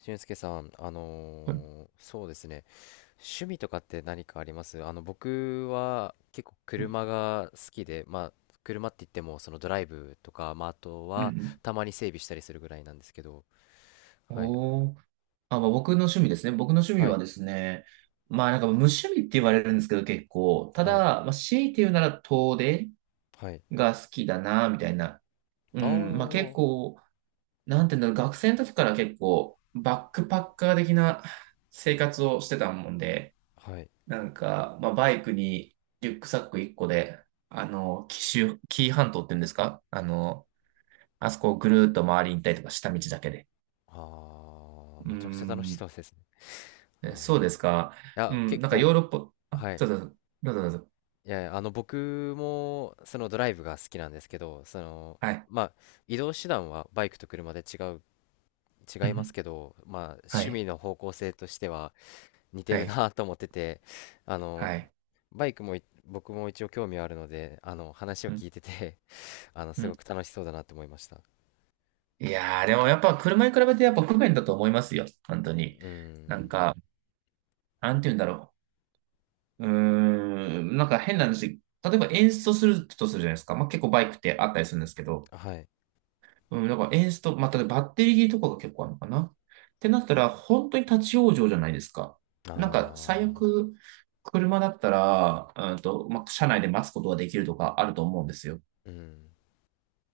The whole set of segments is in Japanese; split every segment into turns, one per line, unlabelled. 俊介さん、
はい。
そうですね、趣味とかって何かあります僕は結構
うん。
車が好きで、まあ、車って言っても、そのドライブとか、まあ、あと
うん。う
は、
ん。
たまに整備したりするぐらいなんですけど、はい、
おー。あ、まあ、僕の趣味ですね。僕の趣味
は
は
い、
ですね、まあなんか無趣味って言われるんですけど結構、た
は
だ、
い、
まあ、強いて言うなら遠出
はい。
が好きだな、みたいな。う
あ
ん、まあ結
あ、
構、なんていうんだろう、学生の時から結構バックパッカー的な生活をしてたもんで、
はい。
なんか、まあバイクにリュックサック1個で、紀州、紀伊半島って言うんですかあそこをぐるーっと回りに行ったりとか下道だけで。
ああ、
うー
めちゃくちゃ楽し
ん。
そうですね。
えそう
ああ、
ですか。
い
う
や、
ん、
結
なんか
構、
ヨーロッパ、あ、
はい。
どうぞ、どうぞ、どうぞ。
いやいや、あの、僕も、そのドライブが好きなんですけど、その、
はい。
まあ、移動手段はバイクと車で違う
う
違
ん
い
う
ます
ん、
けど、まあ、
は
趣
い、
味の方向性としては似て
は
る
い、
なと思ってて、あ
は
の、
い。
バイクもい僕も一応興味はあるので、あの、話を
うん、
聞いてて あの、
う
す
ん。
ごく楽しそうだなと思いました。う
いやー、でもやっぱ車に比べてやっぱ不便だと思いますよ。本当に。な
ん、
んか、なんて言うんだろう。うーん、なんか変な話。例えば演奏するとするじゃないですか。まあ、結構バイクってあったりするんですけど。
はい。
うん、なんかエンスト、まあ、ただバッテリー切りとかが結構あるのかな。ってなったら、本当に立ち往生じゃないですか。
あ
なんか、最悪、車だったら、まあ、車内で待つことができるとかあると思うんですよ。
ー、うん、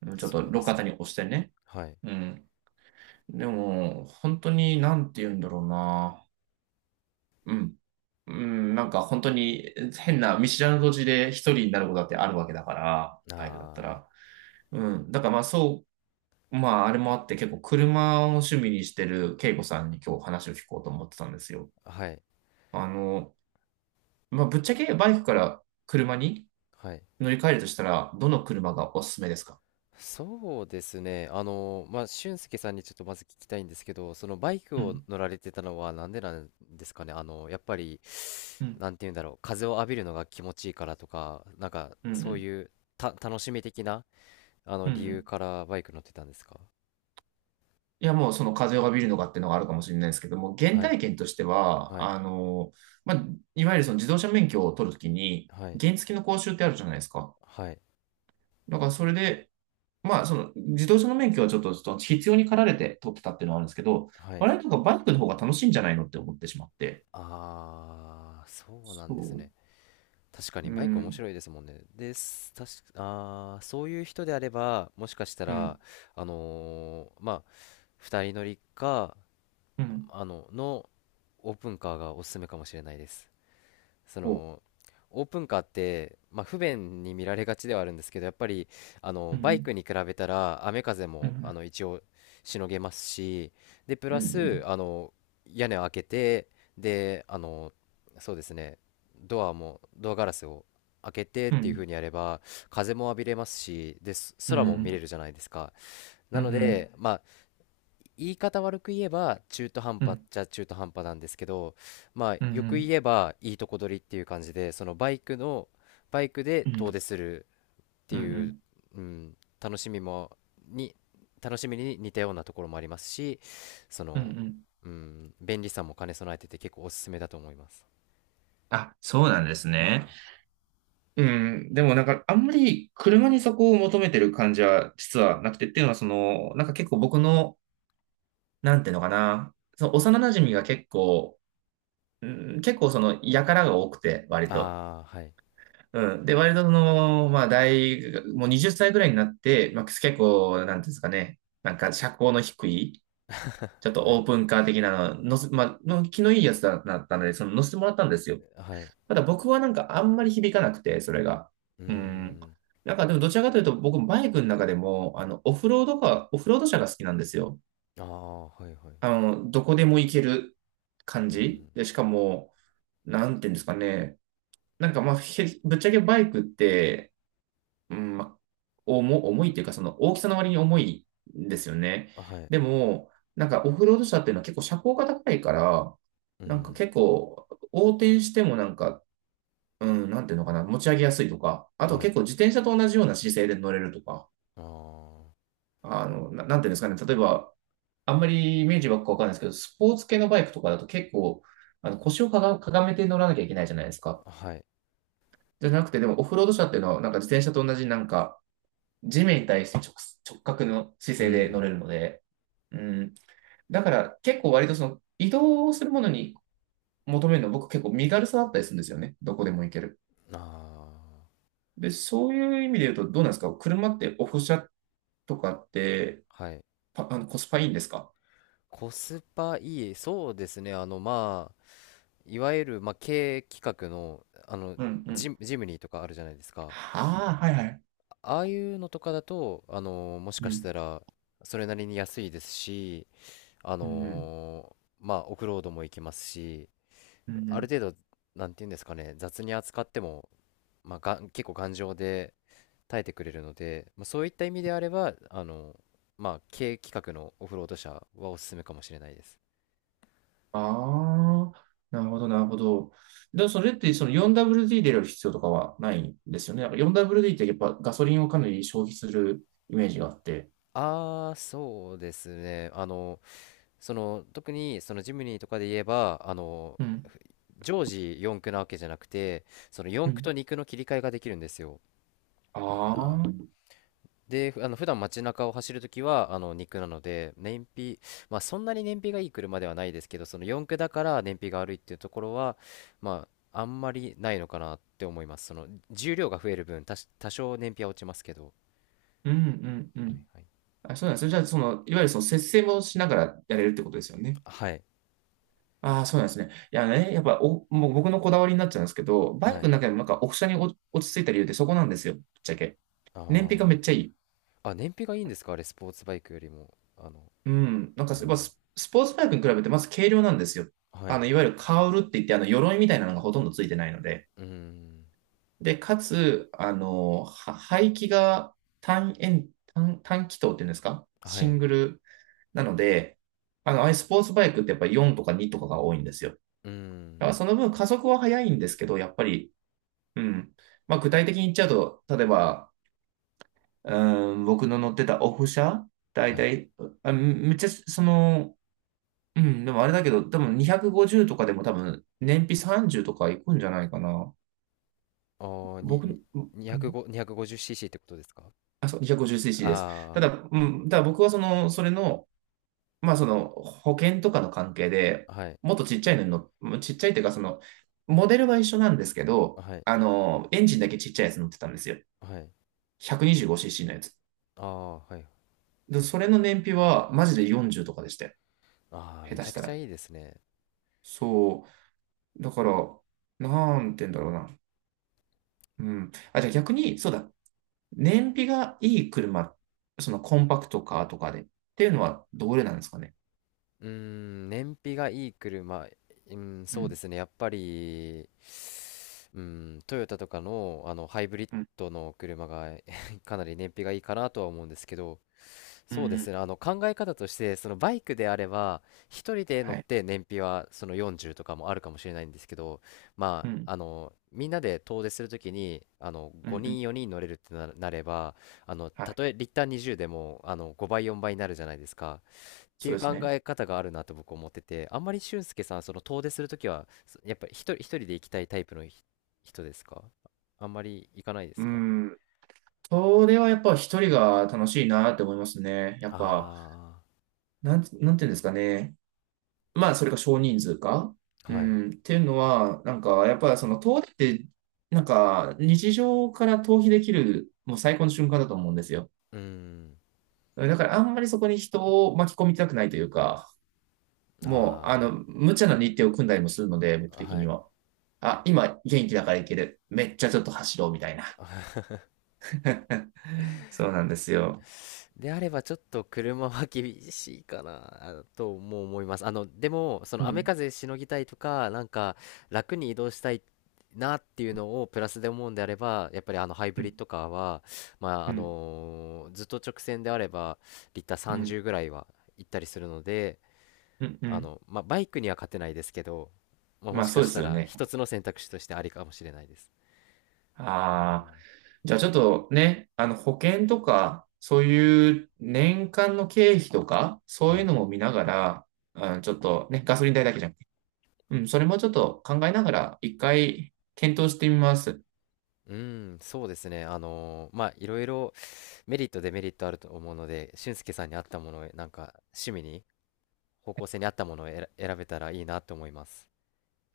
うん。ちょっと
そうで
路
す
肩
ね。
に押してね。
はい。
うん。でも、本当に、なんて言うんだろうな。うん。うん、なんか本当に変な見知らぬ土地で一人になることだってあるわけだから、バイクだった
あ
ら。うん。だからまあそう。まあ、あれもあって結構車を趣味にしてる恵子さんに今日話を聞こうと思ってたんですよ。
ー、はい、
あの、まあ、ぶっちゃけバイクから車に
はい。
乗り換えるとしたら、どの車がおすすめですか？
そうですね。あの、まあ、俊介さんにちょっとまず聞きたいんですけど、そのバイク
う
を
ん。
乗られてたのはなんでなんですかね。あの、やっぱり
うん。
なんて言うんだろう、風を浴びるのが気持ちいいからとか、なんか
う
そう
ん。
いう楽しみ的なあの
うん。う
理
ん。う
由
ん。
からバイク乗ってたんですか？
いや、もうその風を浴びるのかっていうのがあるかもしれないですけども、原
はい、
体験としては、
はい、
あの、まあ、いわゆるその自動車免許を取るときに、
はい、
原付の講習ってあるじゃないですか。
はい、
だからそれで、まあ、その、自動車の免許はちょっと必要に駆られて取ってたっていうのはあるんですけど、
はい。
我々とかバイクの方が楽しいんじゃないのって思ってしまって。
ああー、そうなん
そ
ですね。確か
う。う
にバイク面
ん、
白いですもんね。です、確か、あー、そういう人であれば、もしかした
う
ら、
ん、
まあ、二人乗りか、
うん、
あの、のオープンカーがおすすめかもしれないです。そ
お、
のオープンカーって、まあ、不便に見られがちではあるんですけど、やっぱりあ
う
の
ん、う
バイ
ん、
クに比べたら雨風
う
もあ
ん、
の一応しのげますし、でプ
う
ラス
ん、
あの屋根を開けて、であのそうですね、ドアガラスを開けてっ
うん、う
ていう
ん、
風にやれば風も浴びれますし、で
う
空も見れ
ん、
るじゃないですか。
う
な
ん、う
の
ん、
で、まあ、言い方悪く言えば中途半
う
端っ
ん、
ちゃ中途半端なんですけど、まあ、
うん、
よ
う
く言
ん、
えばいいとこ取りっていう感じで、バイクで
う
遠
ん、
出するって
う
いう、
ん、
うん、に、楽しみに似たようなところもありますし、そ
うん、う
の、
ん。
うん、便利さも兼ね備えてて結構おすすめだと思います。
あ、そうなんですね。うん、でもなんかあんまり車にそこを求めてる感じは実はなくてっていうのはその、なんか結構僕の、なんていうのかな、その幼馴染が結構うん、結構その、やからが多くて、割と。
ああ、はい
うん。で、割とその、まあ、大学、もう20歳ぐらいになって、まあ、結構、なんていうんですかね、なんか、社交の低い、ちょっ と
は
オ
い。
ープンカー的なの、のせ、まあ、の気のいいやつだったので、その、乗せてもらったんですよ。
はい。
ただ僕はなんか、あんまり響かなくて、それが。
うー
うん。
ん。
なんか、でも、どちらかというと、僕、バイクの中でも、あの、オフロードか、オフロード車が好きなんですよ。
ああ、はいはい。
あの、どこでも行ける感
う
じ。
ん。
で、しかも、なんていうんですかね、なんかまあ、ぶっちゃけバイクって、うん、まあ、重いっていうか、その大きさの割に重いんですよね。
はい。
でも、なんかオフロード車っていうのは結構車高が高いから、
う
なんか
ん。
結構横転してもなんか、うん、なんていうのかな、持ち上げやすいとか、あと
はい。
結構自転車と同じような姿勢で乗れるとか、
ああ、
あの、なんていうんですかね、例えば、あんまりイメージばっかわかんないですけど、スポーツ系のバイクとかだと結構、あの腰をかがめて乗らなきゃいけないじゃないですか。
はい。
じゃなくて、でもオフロード車っていうのは、なんか自転車と同じなんか、地面に対して直角の姿
う
勢で乗れ
ん。
るので、うん。だから結構割とその移動するものに求めるの僕結構身軽さだったりするんですよね。どこでも行ける。
あ
で、そういう意味で言うとどうなんですか？車ってオフ車とかって
あ、はい。
パ、あのコスパいいんですか？
コスパいい。そうですね。あの、まあ、いわゆる、まあ、経営企画の、あの、
うんうん。
ジムニーとかあるじゃないですか。
はあ、はいはい。
ああいうのとかだと、あの、もし
う
かし
ん。
たら、それなりに安いですし、あ
うんうん。
の、まあ、オフロードも行けますし、
うんう
あ
ん。
る程度、なんていうんですかね、雑に扱っても、結構頑丈で耐えてくれるので、まあ、そういった意味であれば、あの、まあ、軽規格のオフロード車はおすすめかもしれないです。
ああ、なるほど、なるほど。でもそれってその 4WD で入れる必要とかはないんですよね。なんか 4WD ってやっぱガソリンをかなり消費するイメージがあって。
ああ、そうですね。あの、その、特に、そのジムニーとかで言えば、あの、
うん、
常時四駆なわけじゃなくて、その
う
四駆と
ん。
二駆の切り替えができるんですよ。あ
ああ、
ー、
うん、
で、あの、普段街中を走るときは、あの、二駆なので、燃費、まあ、そんなに燃費がいい車ではないですけど、その四駆だから燃費が悪いっていうところは、まあ、あんまりないのかなって思います。その、重量が増える分、多少燃費は落ちますけど。
うん、う
はい
ん。
はい。
あ、そうなんですね。じゃあ、その、いわゆるその節制もしながらやれるってことですよね。
はい。
ああ、そうなんですね。いやね、やっぱもう僕のこだわりになっちゃうんですけど、バイ
は
クの
い。
中でもなんかオフ車に落ち着いた理由ってそこなんですよ、ぶっちゃけ。
あ
燃費がめっちゃ
あ。
いい。
あ、燃費がいいんですかあれ、スポーツバイクよりも。あの、
うん、なんか
う
やっぱ
ん。
スポーツバイクに比べてまず軽量なんですよ。
は
あ
い。
の、いわゆるカウルって言って、あの、鎧みたいなのがほとんどついてないので。
うん。
で、かつ、あの、排気が単円、単、単気筒っていうんですか
は
シン
い。
グルなので、あの、ああいうスポーツバイクってやっぱり4とか2とかが多いんですよ。だ
う
から
ん。
その分加速は速いんですけど、やっぱり、うん。まあ、具体的に言っちゃうと、例えば、うん、僕の乗ってたオフ車、だい
はい。
たい、あめっちゃ、その、うん、でもあれだけど、多分250とかでも多分燃費30とかいくんじゃないかな。
ああ、に、に、
僕、うんう
205、250cc ってことですか？
あ、そう、250cc です。
あ
ただ、うただ僕はその、それの、まあその、保険とかの関係で、
あー、はい。
もっとちっちゃいのにちっちゃいっていうか、その、モデルは一緒なんですけど、
はい。
あの、エンジンだけちっちゃいやつ乗ってたんですよ。
はい。
125cc のやつ。
ああ、はい。
で、それの燃費はマジで40とかでしたよ。
ああ、
下
め
手
ち
し
ゃく
た
ちゃ
ら。
いいですね。
そう。だから、なんて言うんだろうな。うん。あ、じゃあ逆に、そうだ。燃費がいい車、そのコンパクトカーとかでっていうのはどれなんですかね。
うーん、燃費がいい車、うん、
う
そうで
ん、
すね、やっぱり、うん、トヨタとかの、ハイブリッ
うん、
ドの車が かなり燃費がいいかなとは思うんですけど、
うん、
そうで
う
す
ん
ね、あの考え方として、そのバイクであれば、一人で乗
は
っ
い。
て燃費はその40とかもあるかもしれないんですけど、ま
うん、
あ、あの、みんなで遠出するときに、あの、
うん、う
5
ん、
人、4人乗れるってなれば、あの、
は
た
い。
とえリッター20でも、あの、5倍、4倍になるじゃないですか。って
そ
い
う
う
です
考
ね。
え方があるなと僕思ってて、あんまり俊介さん、その遠出するときは、やっぱり一人で行きたいタイプの人ですか？あんまり行かないで
う
すか？
ん。それはやっぱ一人が楽しいなって思いますね。やっぱ、
あ
なんていうんですかね。まあ、それか少人数か。
あー、
う
はい。
ん。っていうのは、なんか、やっぱその遠出って、なんか、日常から逃避できる、もう最高の瞬間だと思うんですよ。
うーん、
だから、あんまりそこに人を巻き込みたくないというか、もう、あの、
あ
無茶な日程を組んだりもするので、僕
あ、
的
は
に
い。
は。あ、今元気だからいける。めっちゃちょっと走ろうみたいな。そうなんですよ。
であればちょっと車は厳しいかなあとも思います。あの、でも、そ
う
の雨
ん、
風しのぎたいとか、なんか楽に移動したいなっていうのをプラスで思うんであれば、やっぱりあのハイ
う
ブリッ
ん、
ドカーは、まあ、
う
あ
ん、
のずっと直線であれば、リッター
うん、
30ぐらいは行ったりするので、
うん、う
あ
ん。
の、まあ、バイクには勝てないですけど、まあ、も
まあ
しか
そうで
し
す
た
よ
ら
ね。
一つの選択肢としてありかもしれないです。う
ああ。
ん、
じゃあちょっとね、あの保険とか、そういう年間の経費とか、そう
は
いう
い。
のも見ながら、あのちょっとね、ガソリン代だけじゃなくて、うん、それもちょっと考えながら、1回検討してみます。
うん、そうですね。まあ、いろいろメリット、デメリットあると思うので、俊介さんに合ったものを、なんか、趣味に、方向性に合ったものを選べたらいいなと思います。